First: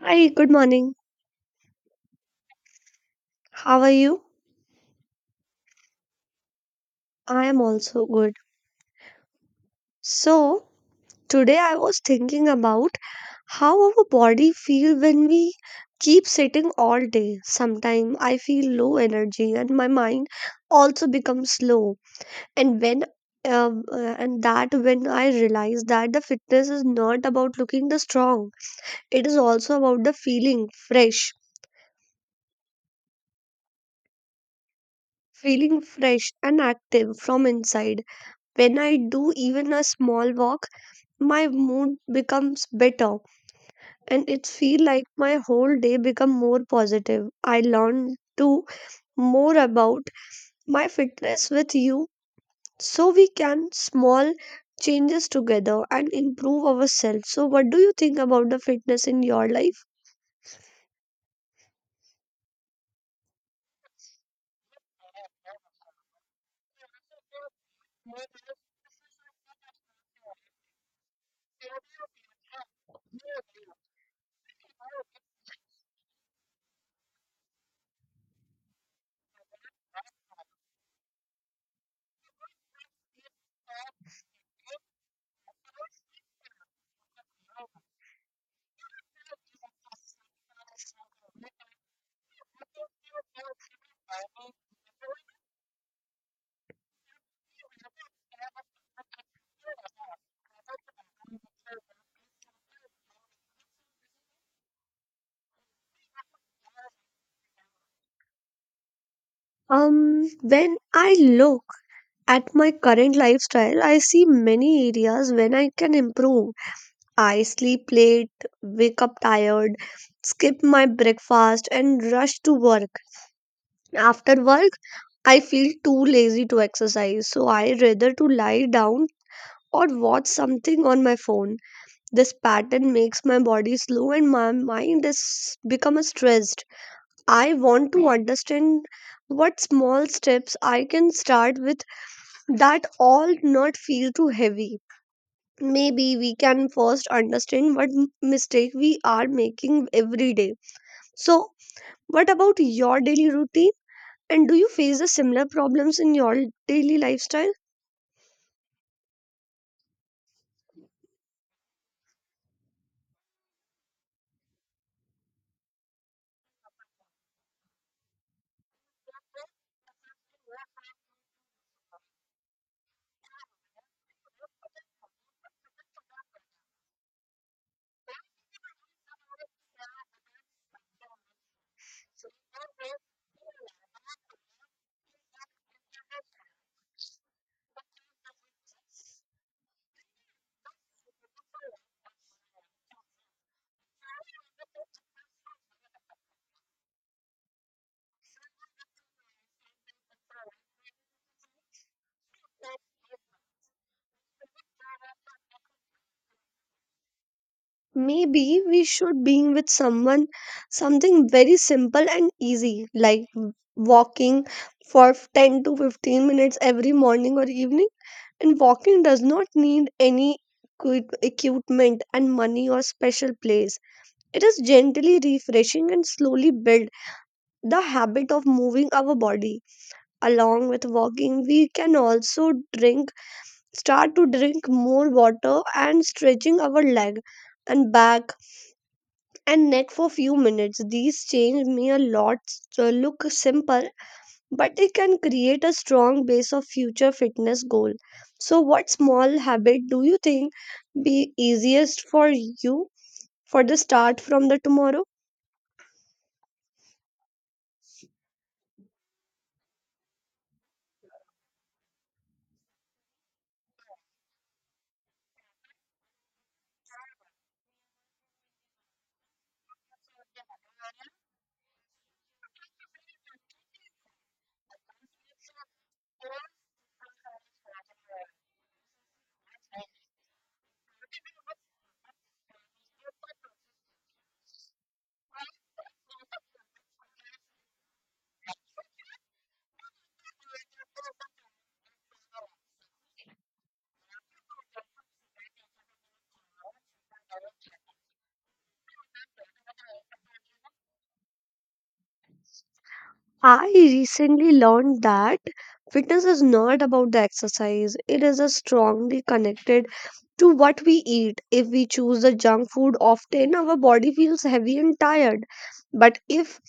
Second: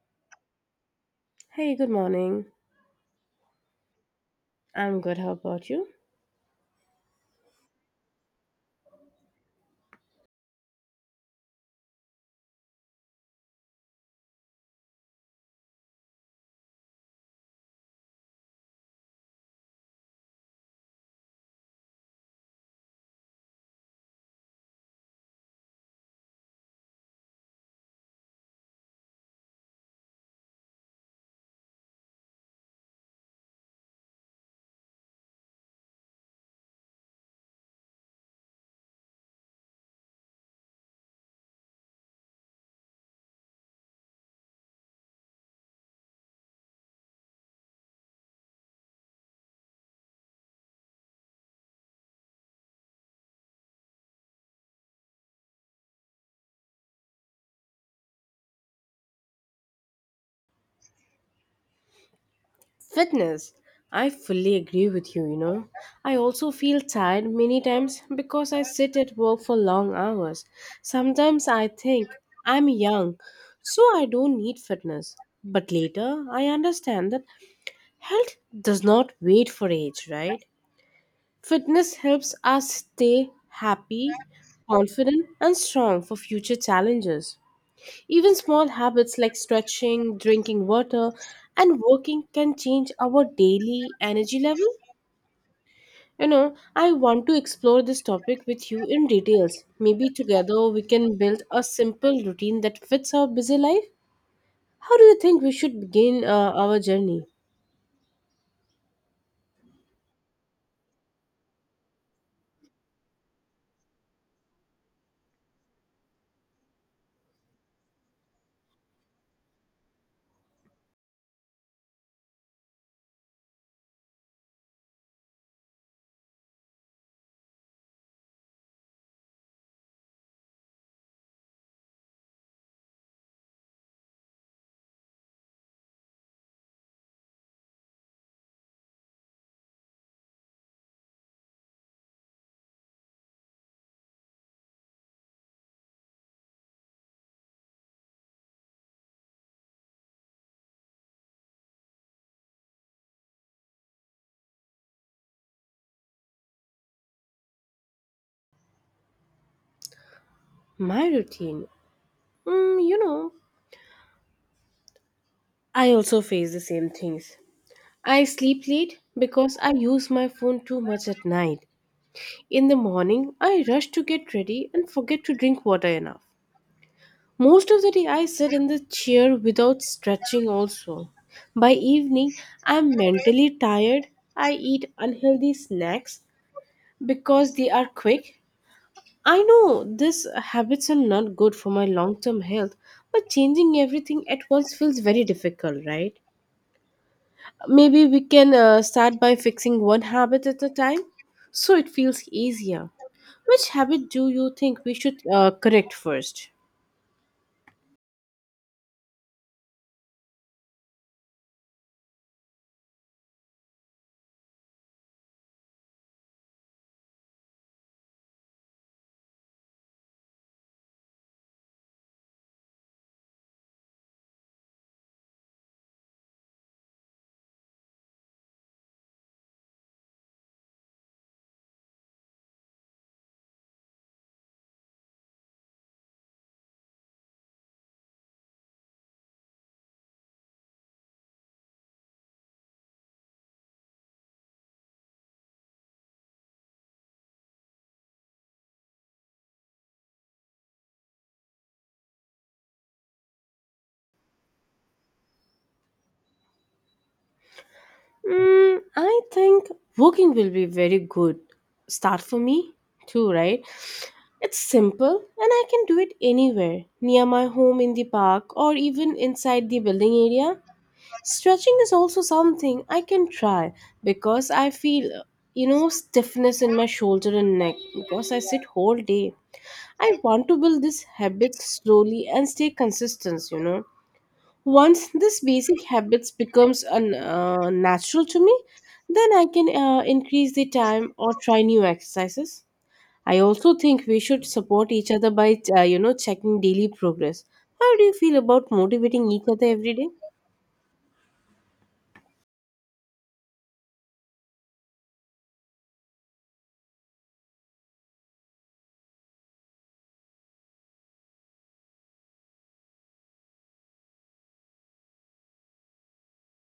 Hi, good morning. Hey, good morning. How are you? I'm good. How about you? I am also good. So, today I was thinking about how our body feel when we keep sitting all day. Sometimes I feel low energy and my mind also becomes slow. And when and that when I realize that the fitness is not about looking the strong, it is also about the feeling fresh and active from inside. When I do even a small walk, my mood becomes better and it feel like my whole day become more positive. I learn to more about my fitness with you so we can small changes together and improve ourselves. So what do you think about the fitness in your life? Fitness. I fully agree with you, you know. I also feel tired many times because I sit at work for long hours. Sometimes I think I'm young, so I don't need fitness. But later, I understand that health does not wait for age, right? Fitness helps us stay happy, confident, and strong for future challenges. Even small habits like stretching, drinking water, and working can change our daily energy level. I want to explore this topic with you in details. Maybe together we can build a simple routine that fits our busy life. How do you think we should begin our journey? When I look at my current lifestyle, I see many areas when I can improve. I sleep late, wake up tired, skip my breakfast, and rush to work. After work, I feel too lazy to exercise, so I rather to lie down or watch something on my phone. This pattern makes my body slow and my mind is become stressed. I want to understand what small steps I can start with that all not feel too heavy. Maybe we can first understand what mistake we are making every day. So, what about your daily routine? And do you face the similar problems in your daily lifestyle? My routine. Mm, you know, I also face the same things. I sleep late because I use my phone too much at night. In the morning, I rush to get ready and forget to drink water enough. Most of the day, I sit in the chair without stretching, also. By evening, I'm mentally tired. I eat unhealthy snacks because they are quick. I know these habits are not good for my long term health, but changing everything at once feels very difficult, right? Maybe we can start by fixing one habit at a time so it feels easier. Which habit do you think we should correct first? Maybe we should being with someone something very simple and easy like walking for 10 to 15 minutes every morning or evening. And walking does not need any equipment and money or special place. It is gently refreshing and slowly build the habit of moving our body. Along with walking, we can also drink start to drink more water and stretching our leg and back and neck for few minutes. These change may a lot, so look simple, but they can create a strong base of future fitness goal. So what small habit do you think be easiest for you for the start from the tomorrow? I think walking will be very good start for me too, right? It's simple and I can do it anywhere, near my home in the park or even inside the building area. Stretching is also something I can try because I feel, stiffness in my shoulder and neck because I sit whole day. I want to build this habit slowly and stay consistent. Once this basic habits becomes a natural to me, then I can increase the time or try new exercises. I also think we should support each other by checking daily progress. How do you feel about motivating each other every day? I recently learned that fitness is not about the exercise. It is a strongly connected to what we eat. If we choose the junk food often, our body feels heavy and tired. But if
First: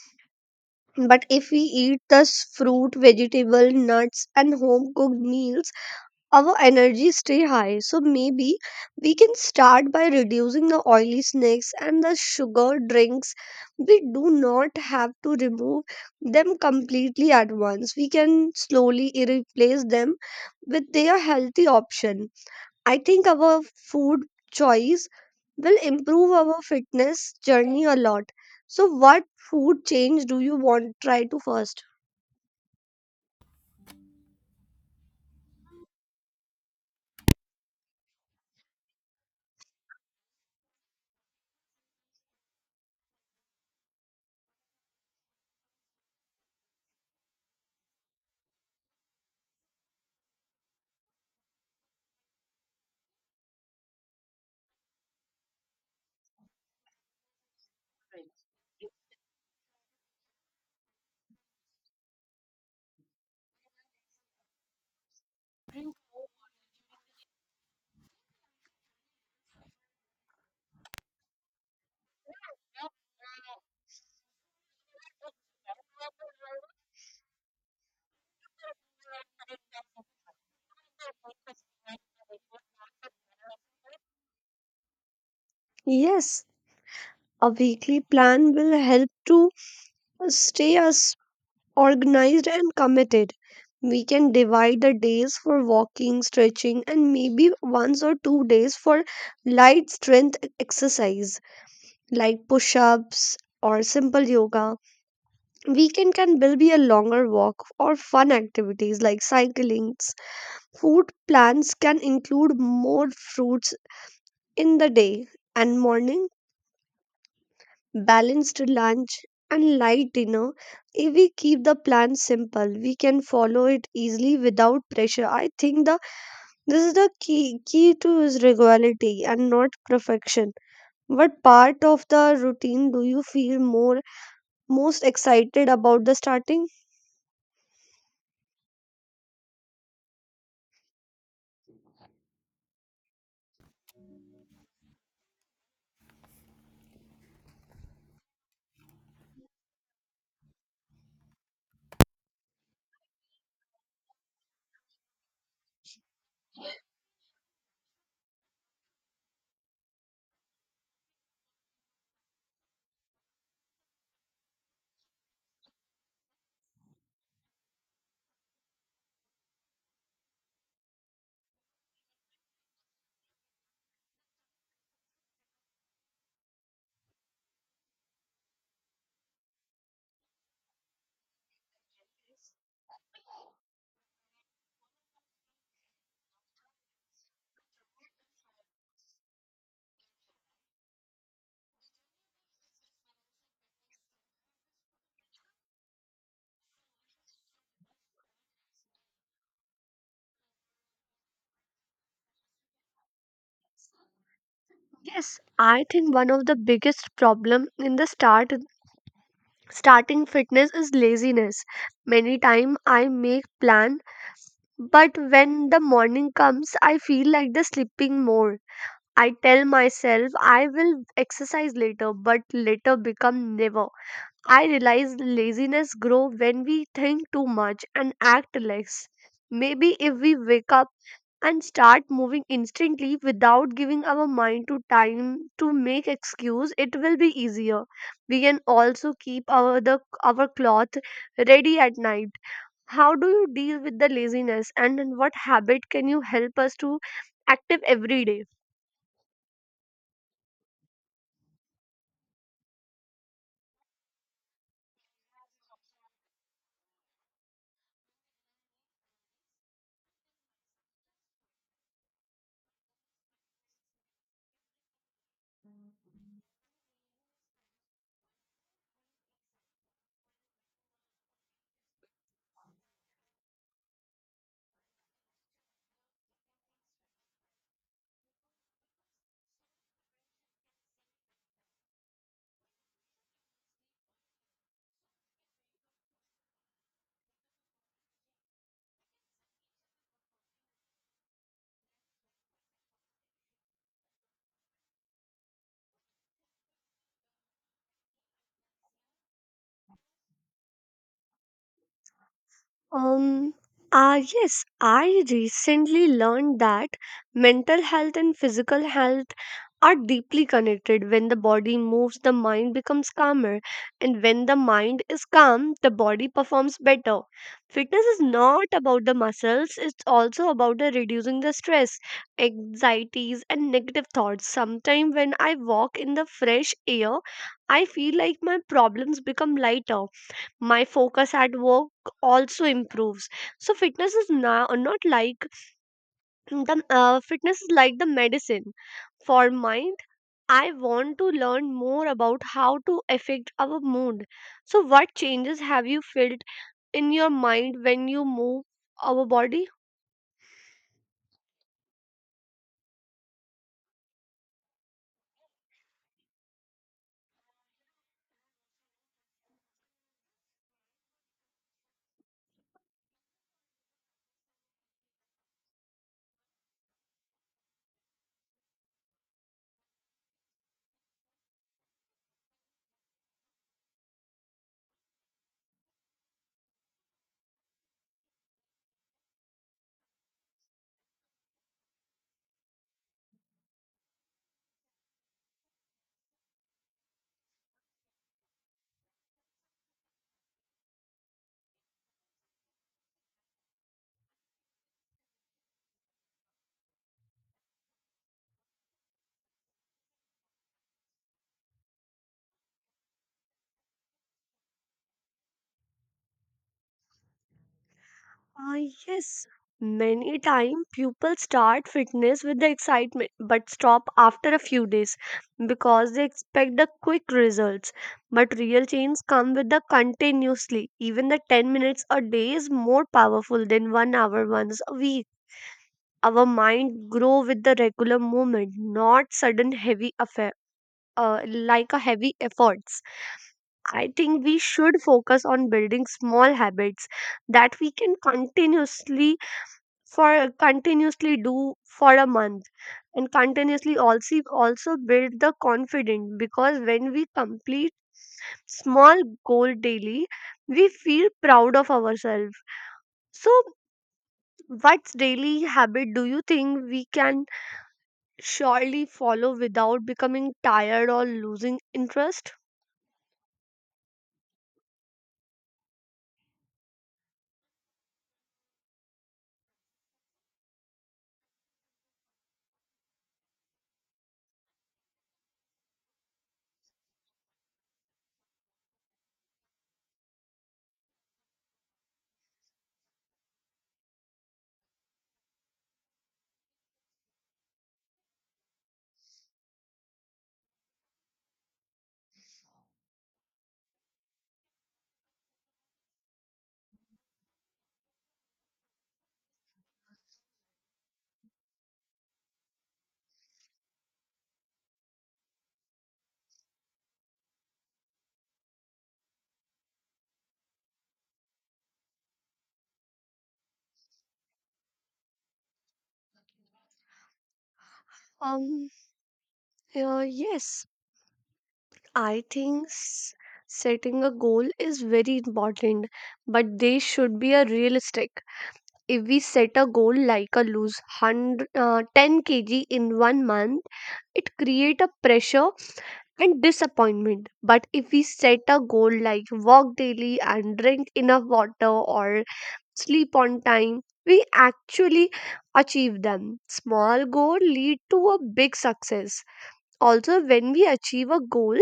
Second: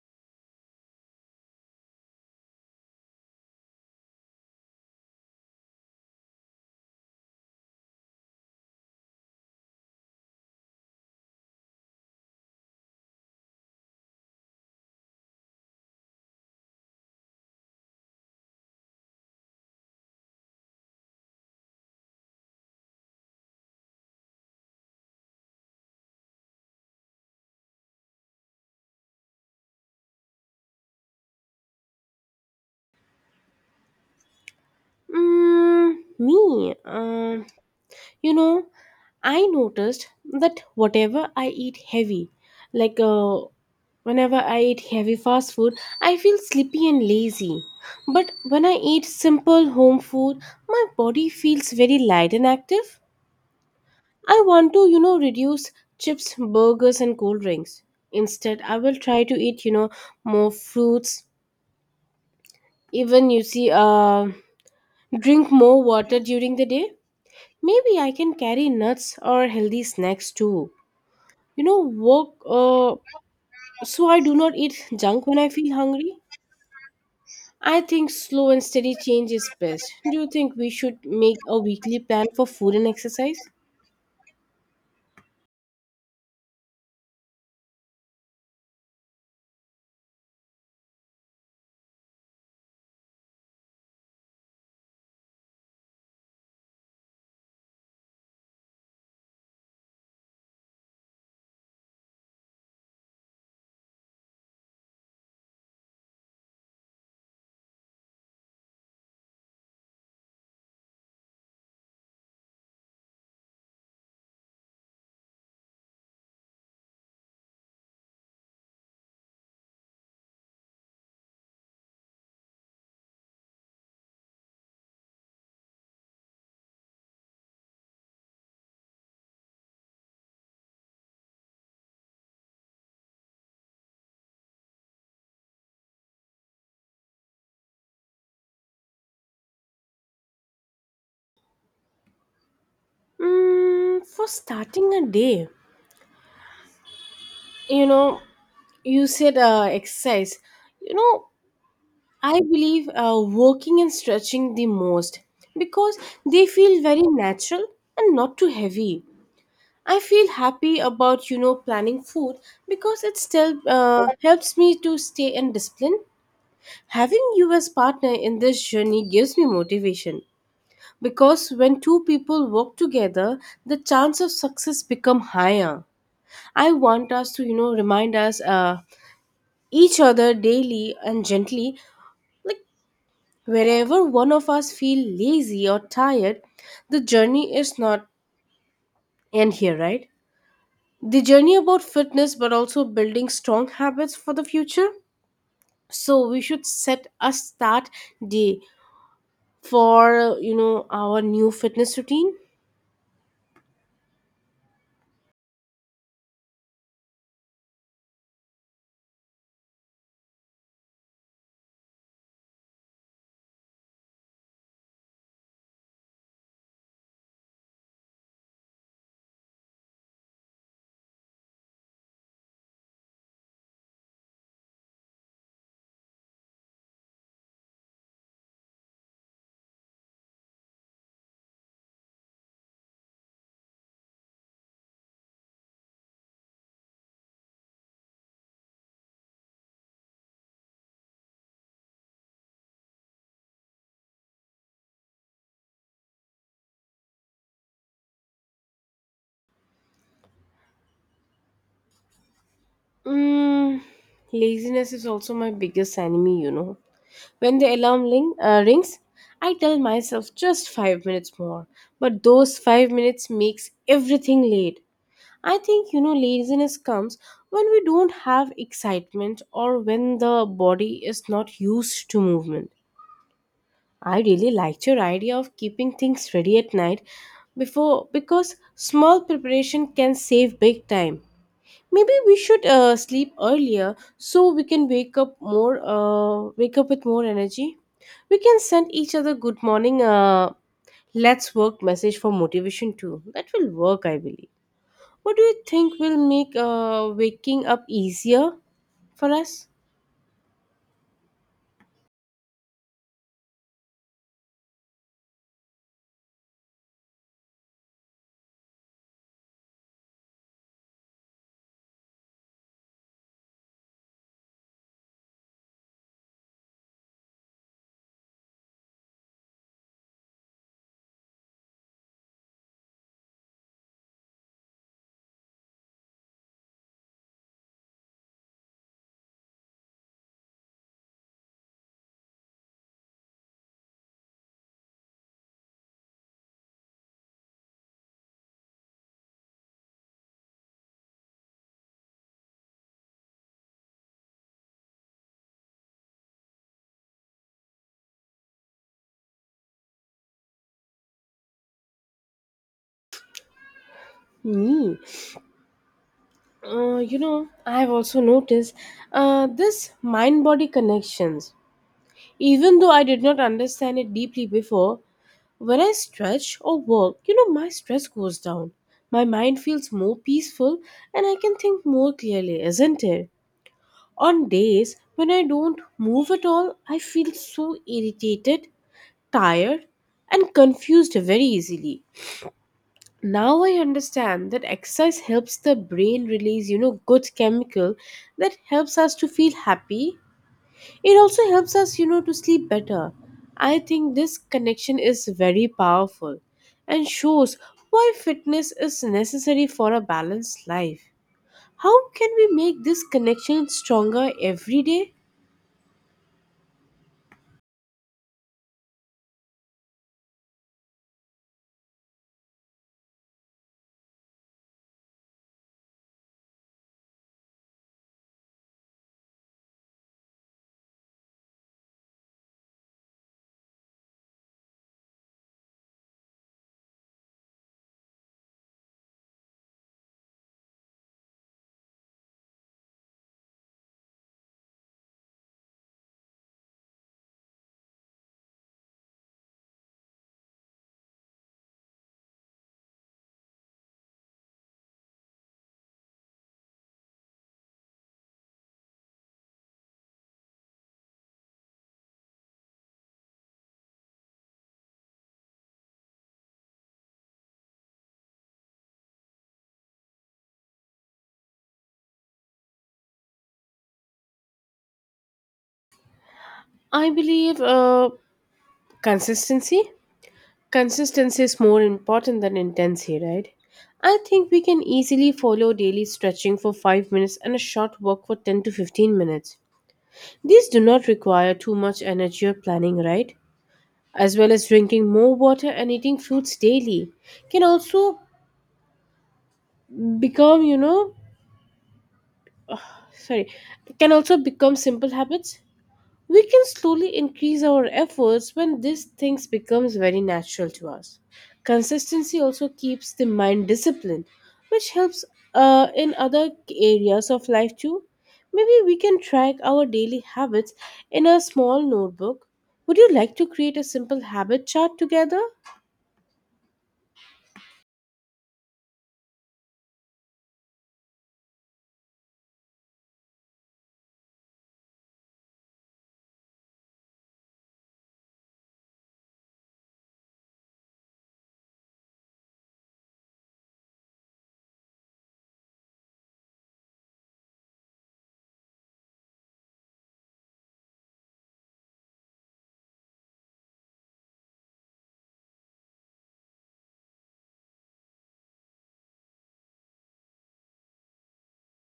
but if we eat the fruit, vegetable, nuts, and home cooked meals, our energy stay high. So maybe we can start by reducing the oily snacks and the sugar drinks. We do not have to remove them completely at once. We can slowly replace them with their healthy option. I think our food choice will improve our fitness journey a lot. So, what food change do you want try to first? Me. You know, I noticed that whatever I eat heavy, like whenever I eat heavy fast food, I feel sleepy and lazy. But when I eat simple home food, my body feels very light and active. I want to, reduce chips, burgers, and cold drinks. Instead, I will try to eat, more fruits. Even you see, drink more water during the day. Maybe I can carry nuts or healthy snacks too. you know work uh, so I do not eat junk when I feel hungry. I think slow and steady change is best. Do you think we should make a weekly plan for food and exercise? Yes, a weekly plan will help to stay us organized and committed. We can divide the days for walking, stretching, and maybe once or 2 days for light strength exercise like push ups or simple yoga. Weekend can well be a longer walk or fun activities like cycling. Food plans can include more fruits in the day and morning, balanced lunch, and light dinner. If we keep the plan simple, we can follow it easily without pressure. I think the this is the key to is regularity and not perfection. What part of the routine do you feel more most excited about the starting? For starting a day, you know you said exercise. you know I believe working and stretching the most because they feel very natural and not too heavy. I feel happy about planning food because it still helps me to stay in discipline. Having you as partner in this journey gives me motivation because when two people work together, the chance of success become higher. I want us to remind us each other daily and gently, like wherever one of us feel lazy or tired, the journey is not end here, right? The journey about fitness but also building strong habits for the future. So we should set a start day for our new fitness routine. Yes, I think one of the biggest problem in the starting fitness is laziness. Many time I make plan, but when the morning comes, I feel like the sleeping more. I tell myself I will exercise later, but later become never. I realize laziness grow when we think too much and act less. Maybe if we wake up and start moving instantly without giving our mind to time to make excuse, it will be easier. We can also keep our the our cloth ready at night. How do you deal with the laziness and in what habit can you help us to active every day? mm, Laziness is also my biggest enemy, when the alarm rings, I tell myself just 5 minutes more, but those 5 minutes makes everything late. I think laziness comes when we don't have excitement or when the body is not used to movement. I really liked your idea of keeping things ready at night before because small preparation can save big time. Maybe we should sleep earlier so we can wake up with more energy. We can send each other good morning let's work message for motivation too. That will work I believe. What do you think will make waking up easier for us? Um, yes, I recently learned that mental health and physical health are deeply connected. When the body moves, the mind becomes calmer, and when the mind is calm, the body performs better. Fitness is not about the muscles, it's also about the reducing the stress, anxieties, and negative thoughts. Sometimes, when I walk in the fresh air, I feel like my problems become lighter. My focus at work also improves. So fitness is now not like the fitness is like the medicine for mind. I want to learn more about how to affect our mood. So what changes have you felt in your mind when you move our body? Me. I've also noticed this mind body connections. Even though I did not understand it deeply before, when I stretch or work, my stress goes down. My mind feels more peaceful and I can think more clearly, isn't it? On days when I don't move at all, I feel so irritated, tired, and confused very easily. Now I understand that exercise helps the brain release good chemical that helps us to feel happy. It also helps us to sleep better. I think this connection is very powerful and shows why fitness is necessary for a balanced life. How can we make this connection stronger every day? Uh, yes, many times people start fitness with the excitement but stop after a few days because they expect the quick results. But real change come with the continuously. Even the 10 minutes a day is more powerful than 1 hour once a week. Our mind grow with the regular movement, not sudden heavy affair. Like a heavy efforts. I think we should focus on building small habits that we can continuously do for a month, and continuously also build the confidence, because when we complete small goal daily we feel proud of ourselves. So what daily habit do you think we can surely follow without becoming tired or losing interest? I believe consistency. Consistency is more important than intensity, right? I think we can easily follow daily stretching for 5 minutes and a short walk for 10 to 15 minutes. These do not require too much energy or planning, right? As well as drinking more water and eating fruits daily can also become, you know, sorry, can also become simple habits. We can slowly increase our efforts when these things becomes very natural to us. Consistency also keeps the mind disciplined, which helps in other areas of life too. Maybe we can track our daily habits in a small notebook. Would you like to create a simple habit chart together? Um, yes, I think setting a goal is very important, but they should be a realistic. If we set a goal like a lose 100, 10 kg in one month, it create a pressure and disappointment. But if we set a goal like walk daily and drink enough water or sleep on time, we actually achieve them. Small goal lead to a big success. Also, when we achieve a goal,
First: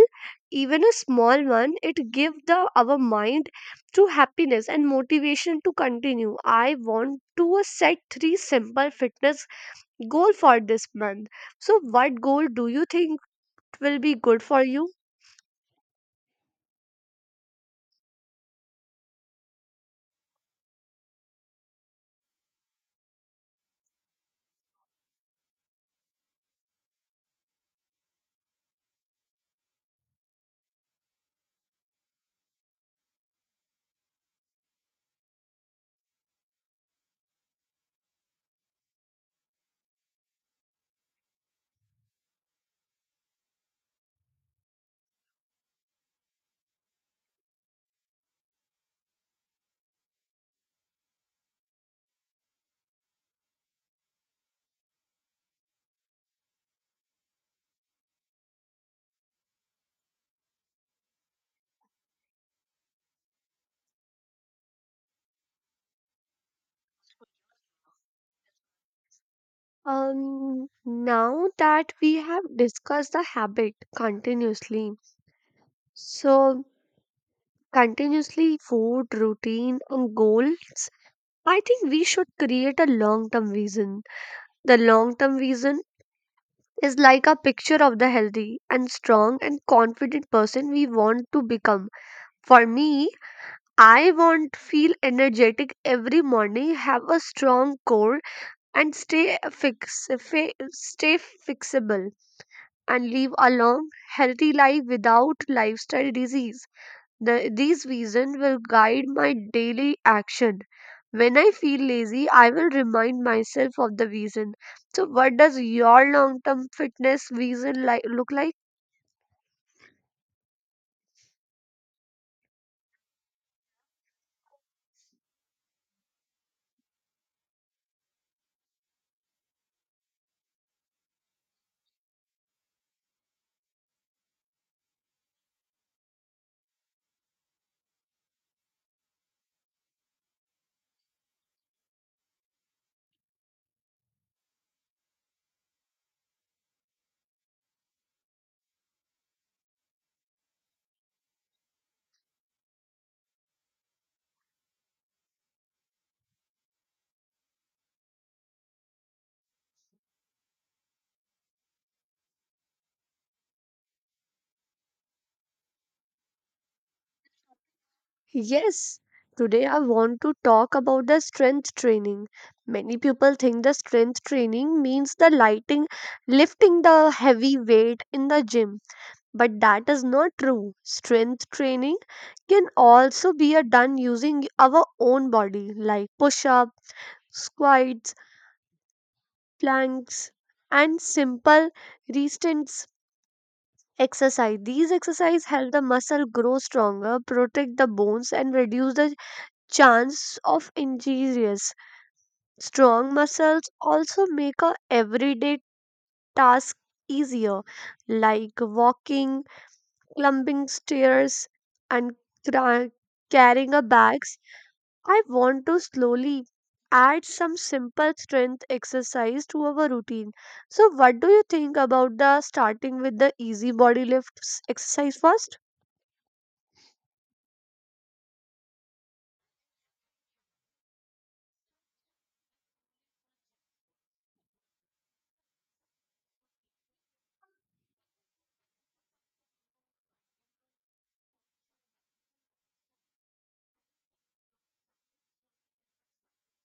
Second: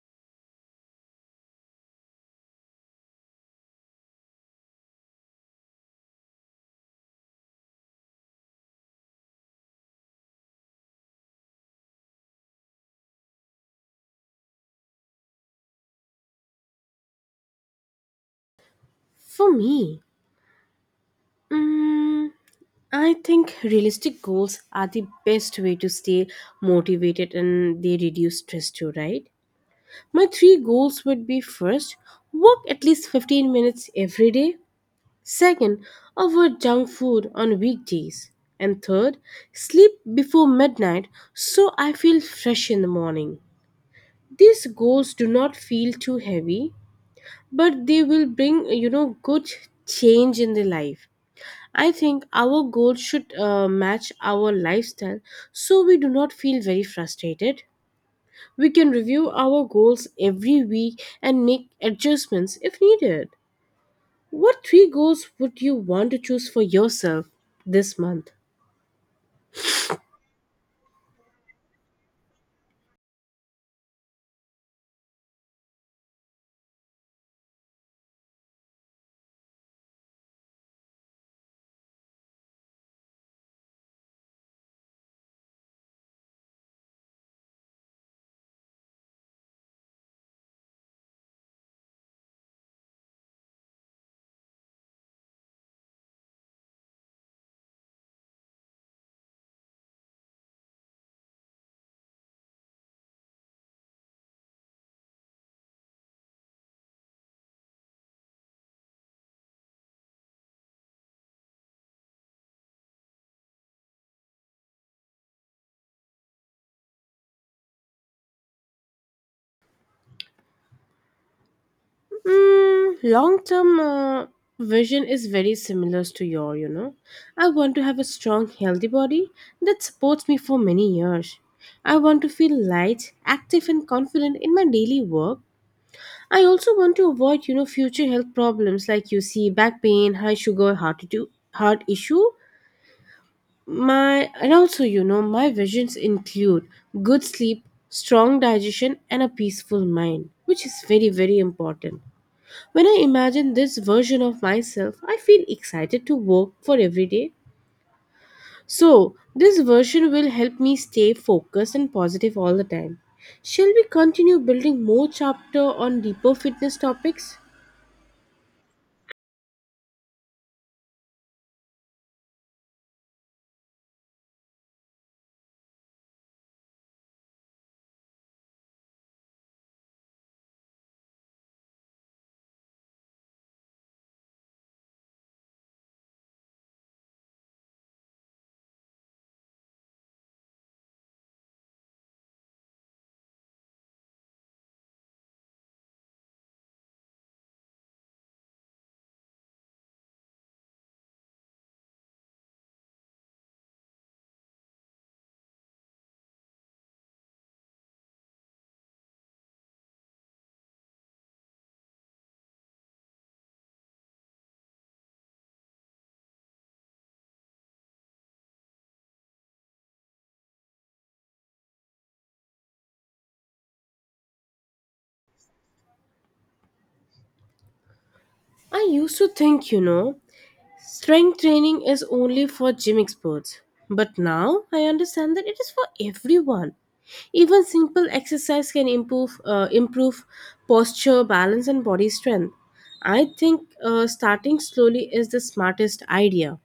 even a small one, it give the our mind to happiness and motivation to continue. I want to set three simple fitness goal for this month. So what goal do you think will be good for you? For me, mm, I think realistic goals are the best way to stay motivated and they reduce stress too, right? My three goals would be first, walk at least 15 minutes every day. Second, avoid junk food on weekdays. And third, sleep before midnight so I feel fresh in the morning. These goals do not feel too heavy, but they will bring good change in the life. I think our goals should match our lifestyle so we do not feel very frustrated. We can review our goals every week and make adjustments if needed. What three goals would you want to choose for yourself this month? Um, Now that we have discussed the habit continuously, so continuously food routine and goals, I think we should create a long term vision. The long term vision is like a picture of the healthy and strong and confident person we want to become. For me, I want to feel energetic every morning, have a strong core, and stay fixable, and live a long, healthy life without lifestyle disease. These reasons will guide my daily action. When I feel lazy, I will remind myself of the reason. So, what does your long term fitness reason like, look like? Long term vision is very similar to your. I want to have a strong, healthy body that supports me for many years. I want to feel light, active, and confident in my daily work. I also want to avoid, future health problems like you see back pain, high sugar, heart issue. My and also my visions include good sleep, strong digestion and a peaceful mind, which is very very important. When I imagine this version of myself, I feel excited to work for every day. So, this version will help me stay focused and positive all the time. Shall we continue building more chapter on deeper fitness topics? Yes, today I want to talk about the strength training. Many people think the strength training means the lighting lifting the heavy weight in the gym, but that is not true. Strength training can also be a done using our own body like push-up, squats, planks, and simple resistance exercise. These exercises help the muscle grow stronger, protect the bones, and reduce the chance of injuries. Strong muscles also make a everyday task easier, like walking, climbing stairs, and cra- carrying a bag. I want to slowly add some simple strength exercise to our routine. So, what do you think about the starting with the easy body lifts exercise first? I used to think strength training is only for gym experts, but now I understand that it is for everyone. Even simple exercise can improve posture, balance, and body strength. I think starting slowly is the smartest idea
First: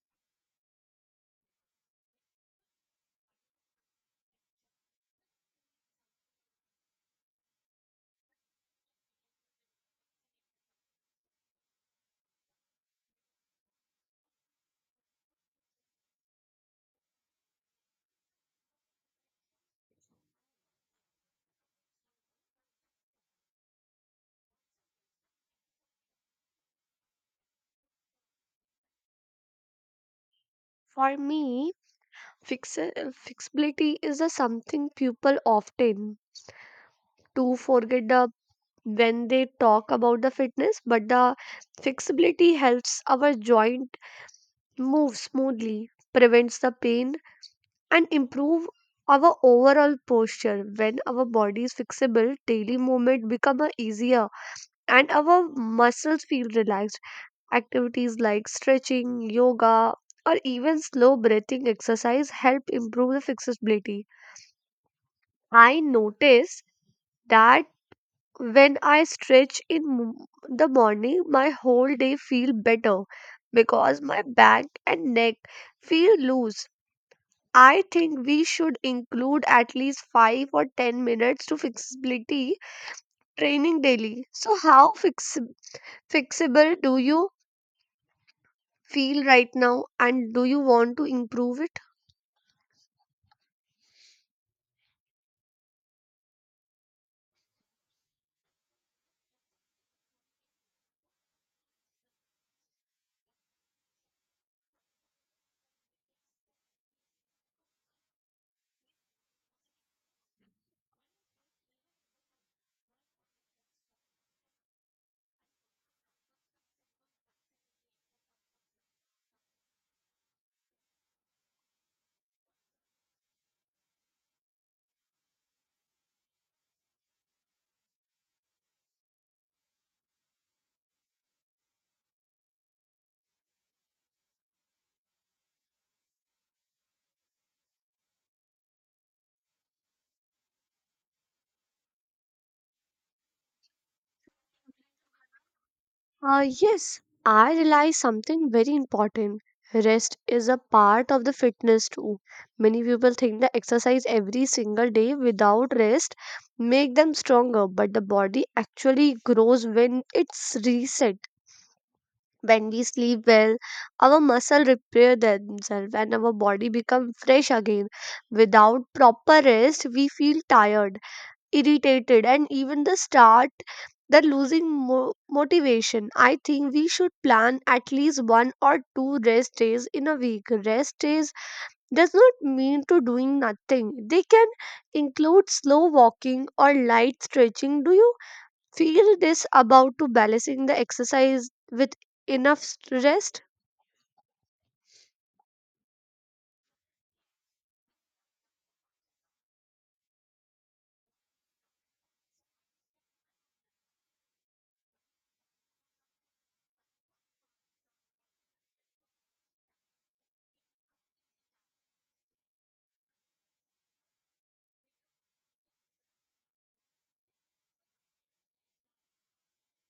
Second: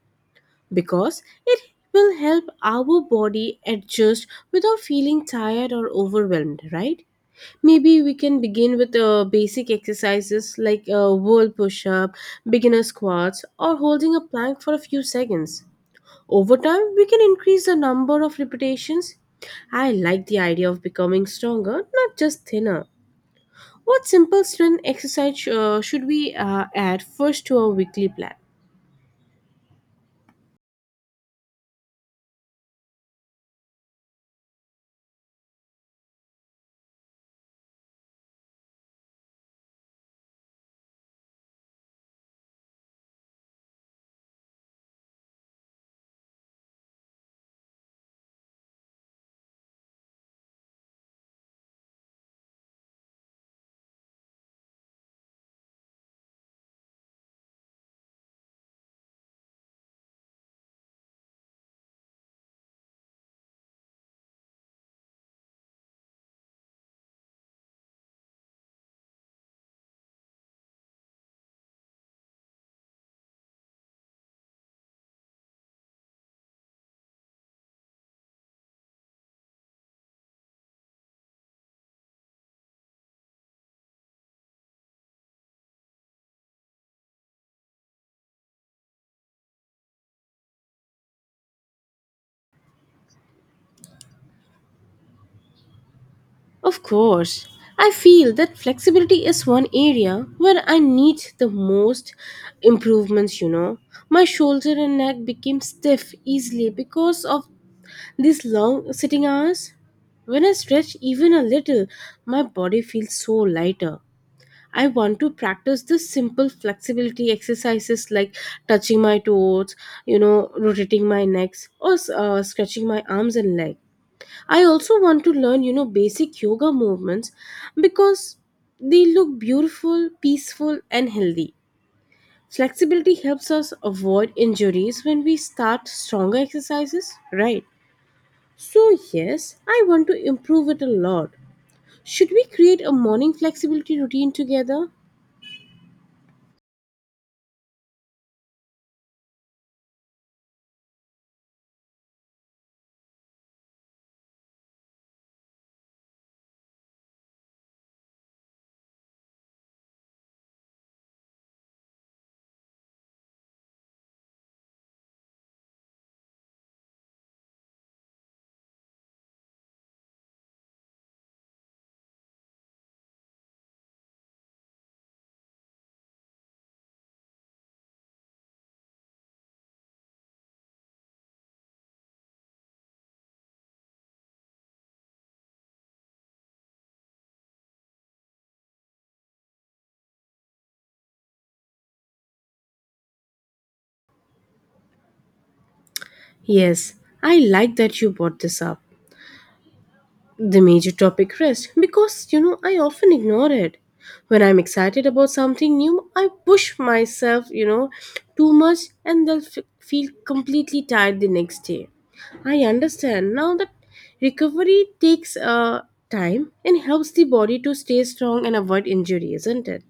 because it will help our body adjust without feeling tired or overwhelmed, right? Maybe we can begin with basic exercises like a wall push up, beginner squats, or holding a plank for a few seconds. Over time, we can increase the number of repetitions. I like the idea of becoming stronger, not just thinner. What simple strength exercise should we add first to our weekly plan? For me, fix- flexibility is a something people often to forget the when they talk about the fitness, but the flexibility helps our joint move smoothly, prevents the pain, and improve our overall posture. When our body is flexible, daily movement become a easier and our muscles feel relaxed. Activities like stretching, yoga, or even slow breathing exercise help improve the flexibility. I notice that when I stretch in the morning, my whole day feel better because my back and neck feel loose. I think we should include at least 5 or 10 minutes to flexibility training daily. So, how fixable do you feel right now, and do you want to improve it? Of course, I feel that flexibility is one area where I need the most improvements. My shoulder and neck became stiff easily because of these long sitting hours. When I stretch even a little, my body feels so lighter. I want to practice this simple flexibility exercises like touching my toes, rotating my necks, or stretching my arms and legs. I also want to learn, basic yoga movements because they look beautiful, peaceful, and healthy. Flexibility helps us avoid injuries when we start stronger exercises, right? So, yes, I want to improve it a lot. Should we create a morning flexibility routine together? Yes, I realize something very important. Rest is a part of the fitness too. Many people think that exercise every single day without rest make them stronger, but the body actually grows when it's reset. When we sleep well, our muscles repair themselves and our body becomes fresh again. Without proper rest, we feel tired, irritated, and even the losing motivation. I think we should plan at least one or two rest days in a week. Rest days does not mean to doing nothing. They can include slow walking or light stretching. Do you feel this about to balancing the exercise with enough rest? Yes, I like that you brought this up. The major topic rest because I often ignore it. When I'm excited about something new, I push myself, too much and then feel completely tired the next day. I understand now that recovery takes time and helps the body to stay strong and avoid injury, isn't it?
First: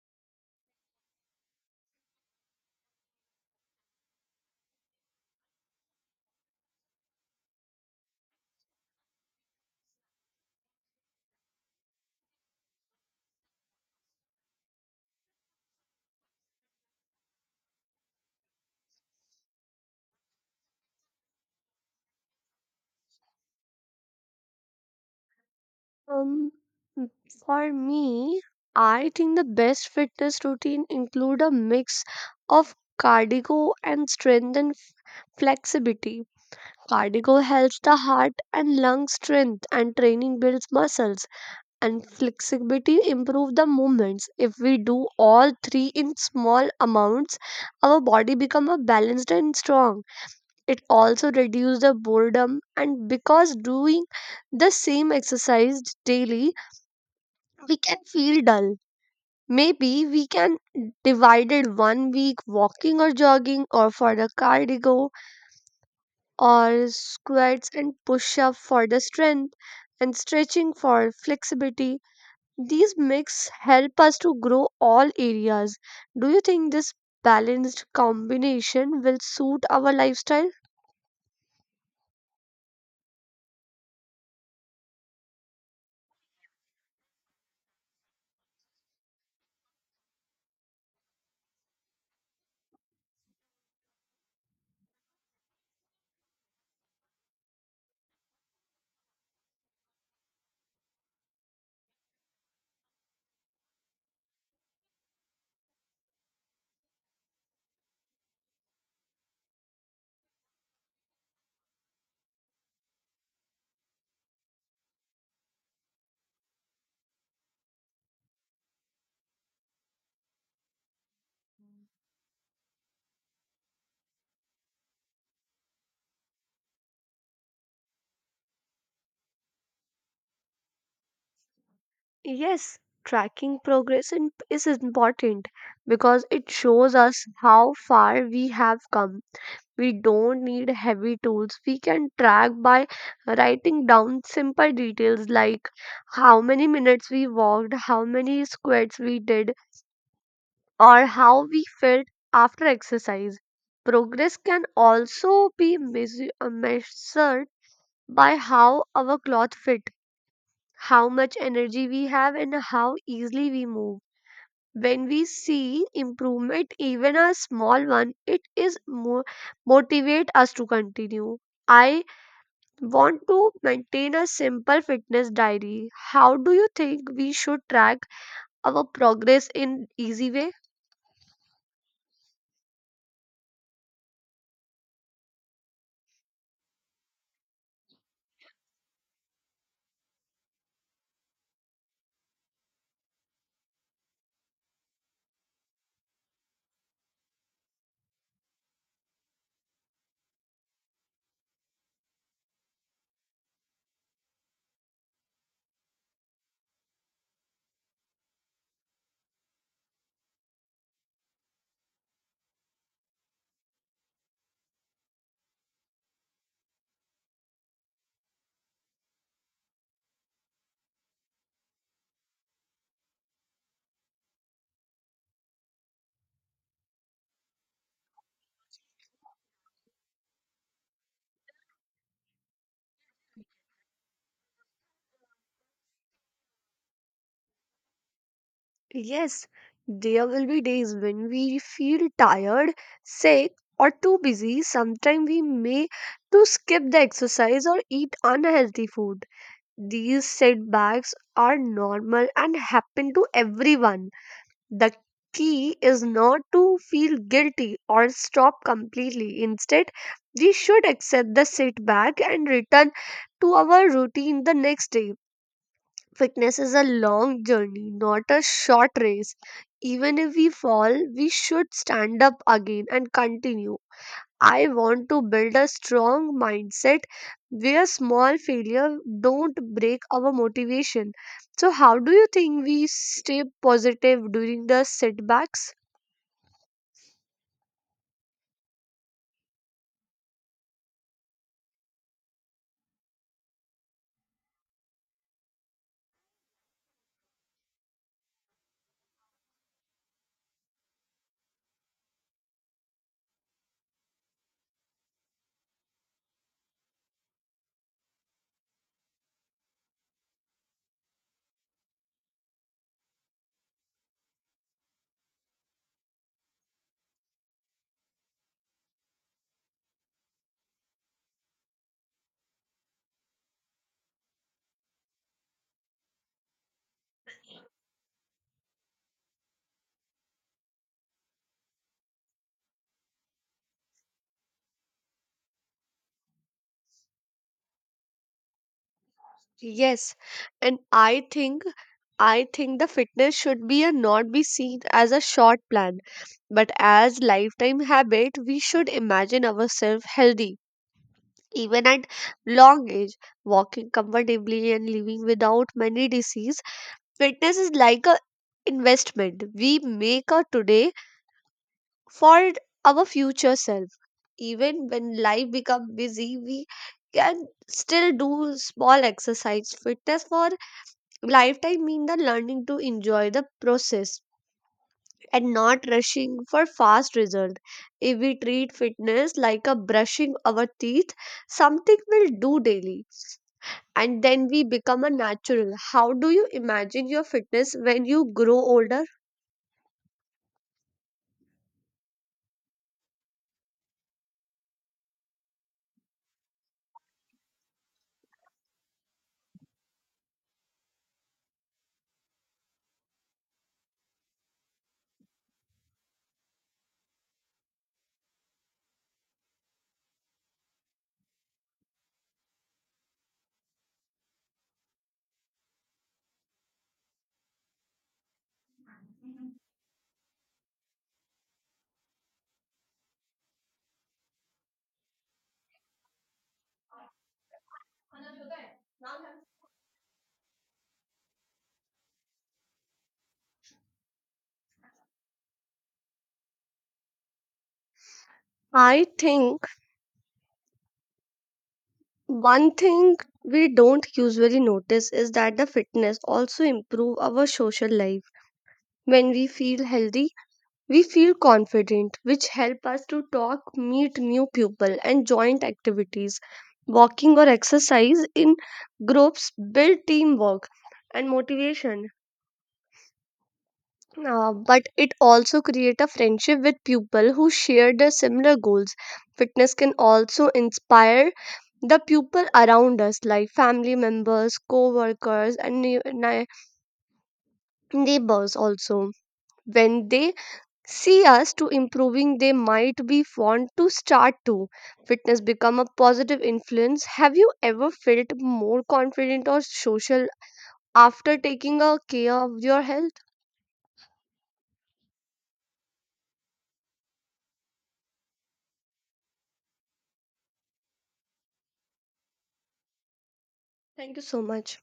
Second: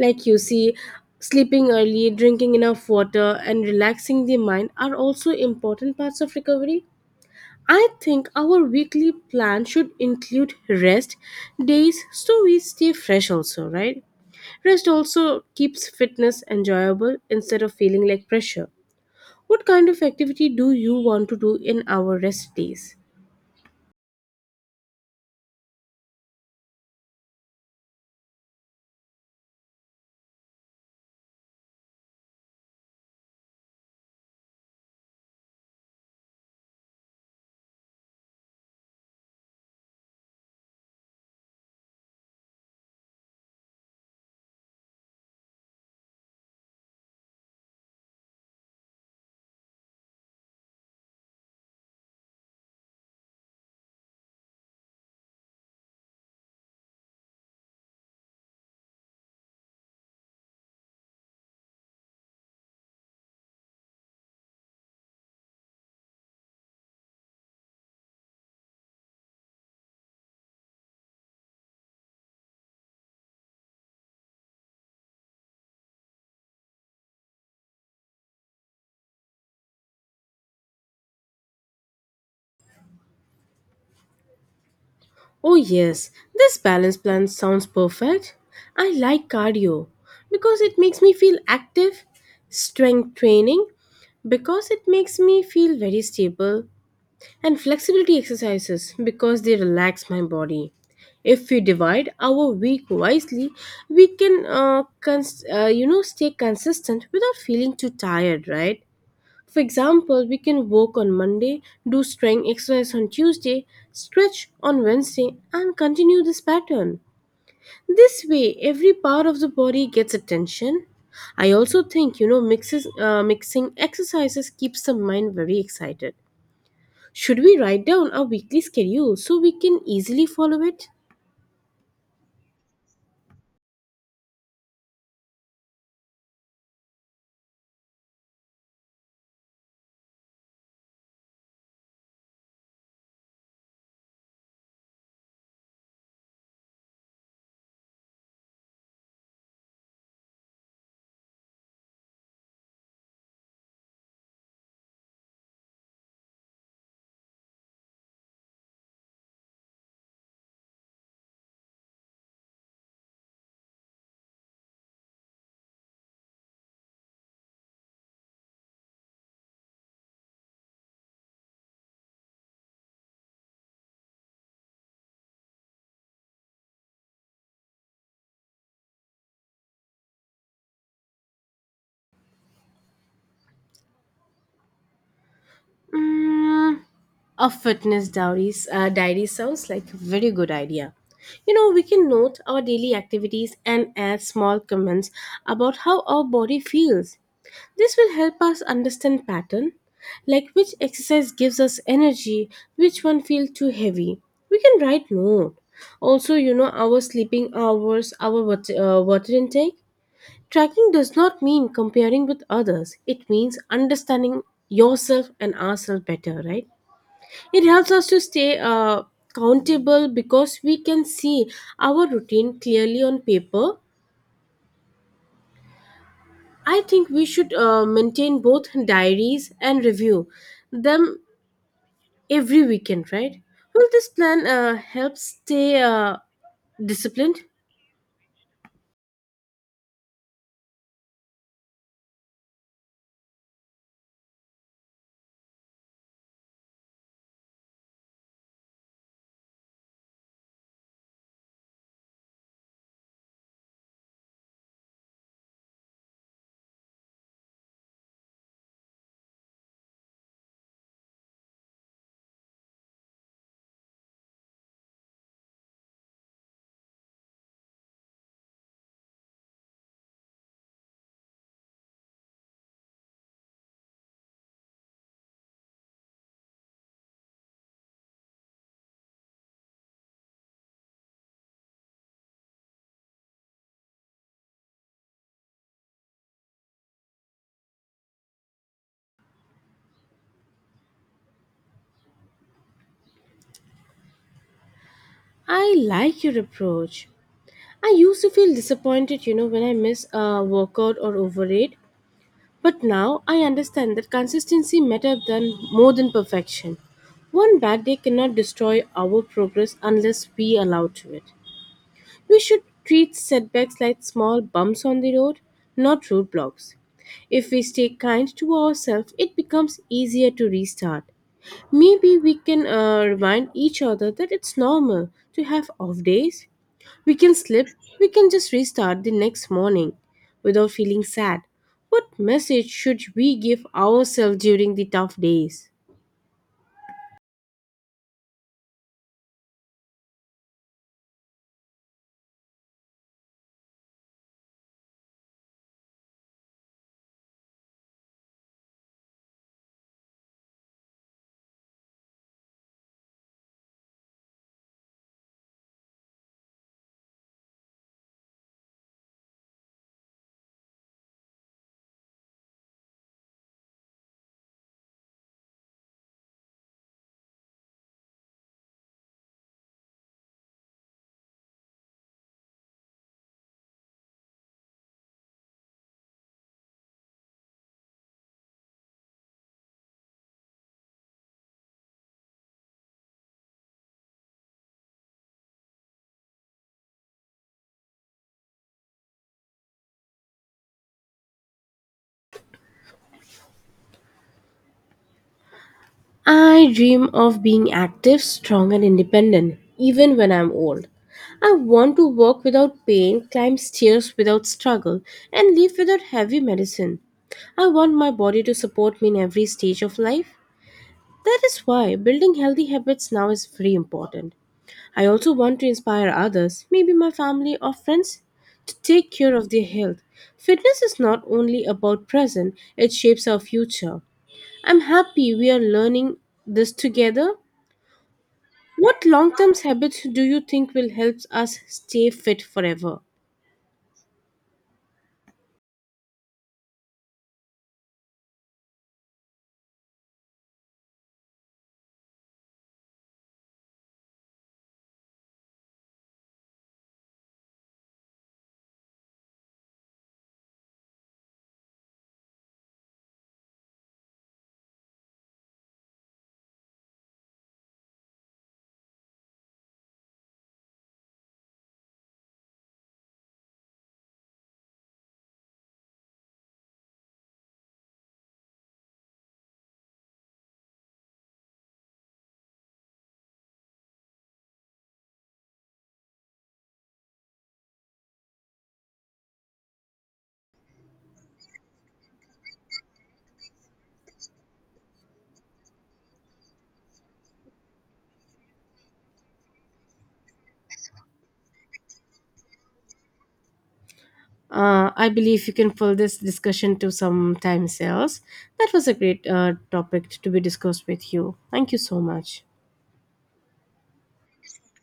Like you see, sleeping early, drinking enough water, and relaxing the mind are also important parts of recovery. I think our weekly plan should include rest days so we stay fresh also, right? Rest also keeps fitness enjoyable instead of feeling like pressure. What kind of activity do you want to do in our rest days? Um, m- for me, I think the best fitness routine include a mix of cardio and strength and flexibility. Cardio helps the heart and lung, strength and training builds muscles, and flexibility improve the movements. If we do all three in small amounts, our body become a balanced and strong. It also reduces the boredom, and because doing the same exercise daily, we can feel dull. Maybe we can divided one week walking or jogging or for the cardio, or squats and push up for the strength, and stretching for flexibility. These mix help us to grow all areas. Do you think this balanced combination will suit our lifestyle? Oh yes, this balance plan sounds perfect. I like cardio because it makes me feel active, strength training because it makes me feel very stable and flexibility exercises because they relax my body. If we divide our week wisely, we can, stay consistent without feeling too tired, right? For example, we can walk on Monday, do strength exercise on Tuesday, stretch on Wednesday, and continue this pattern. This way, every part of the body gets attention. I also think mixing exercises keeps the mind very excited. Should we write down our weekly schedule so we can easily follow it? Yes, tracking progress is important because it shows us how far we have come. We don't need heavy tools. We can track by writing down simple details like how many minutes we walked, how many squats we did, or how we felt after exercise. Progress can also be measured by how our clothes fit, how much energy we have, and how easily we move. When we see improvement, even a small one, it is more motivate us to continue. I want to maintain a simple fitness diary. How do you think we should track our progress in easy way? Mm, a fitness diary sounds like a very good idea. We can note our daily activities and add small comments about how our body feels. This will help us understand pattern, like which exercise gives us energy, which one feels too heavy. We can write note. Also, our sleeping hours, our water intake. Tracking does not mean comparing with others, it means understanding yourself and ourselves better, right? It helps us to stay countable because we can see our routine clearly on paper. I think we should maintain both diaries and review them every weekend, right? Will this plan help stay disciplined? Yes, there will be days when we feel tired, sick, or too busy. Sometimes we may to skip the exercise or eat unhealthy food. These setbacks are normal and happen to everyone. The key is not to feel guilty or stop completely. Instead, we should accept the setback and return to our routine the next day. Fitness is a long journey, not a short race. Even if we fall, we should stand up again and continue. I want to build a strong mindset where small failure don't break our motivation. So how do you think we stay positive during the setbacks? I like your approach. I used to feel disappointed, when I miss a workout or overeat. But now I understand that consistency matter than more than perfection. One bad day cannot destroy our progress unless we allow to it. We should treat setbacks like small bumps on the road, not roadblocks. If we stay kind to ourselves, it becomes easier to restart. Maybe we can remind each other that it's normal to have off days, we can slip, we can just restart the next morning without feeling sad. What message should we give ourselves during the tough days? Yes, and I think the fitness should be a not be seen as a short plan, but as lifetime habit. We should imagine ourselves healthy even at long age, walking comfortably and living without many disease. Fitness is like a investment we make a today for our future self. Even when life become busy, we can still do small exercise. Fitness for lifetime mean the learning to enjoy the process and not rushing for fast result. If we treat fitness like a brushing our teeth, something we'll do daily, and then we become a natural. How do you imagine your fitness when you grow older? I dream of being active, strong, and independent, even when I'm old. I want to walk without pain, climb stairs without struggle, and live without heavy medicine. I want my body to support me in every stage of life. That is why building healthy habits now is very important. I also want to inspire others, maybe my family or friends, to take care of their health. Fitness is not only about present, it shapes our future. I'm happy we are learning this together. What long term habits do you think will help us stay fit forever? I think one thing we don't usually notice is that the fitness also improve our social life. When we feel healthy, we feel confident, which help us to talk, meet new people, and joint activities. Walking or exercise in groups build teamwork and motivation. But it also create a friendship with people who share their similar goals. Fitness can also inspire the people around us, like family members, co-workers, and neighbors also. When they see us to improving, they might be want to start to. Fitness become a positive influence. Have you ever felt more confident or social after taking a care of your health? I believe you can pull this discussion to some time else. That was a great topic to be discussed with you. Thank you so much. Thank you so much.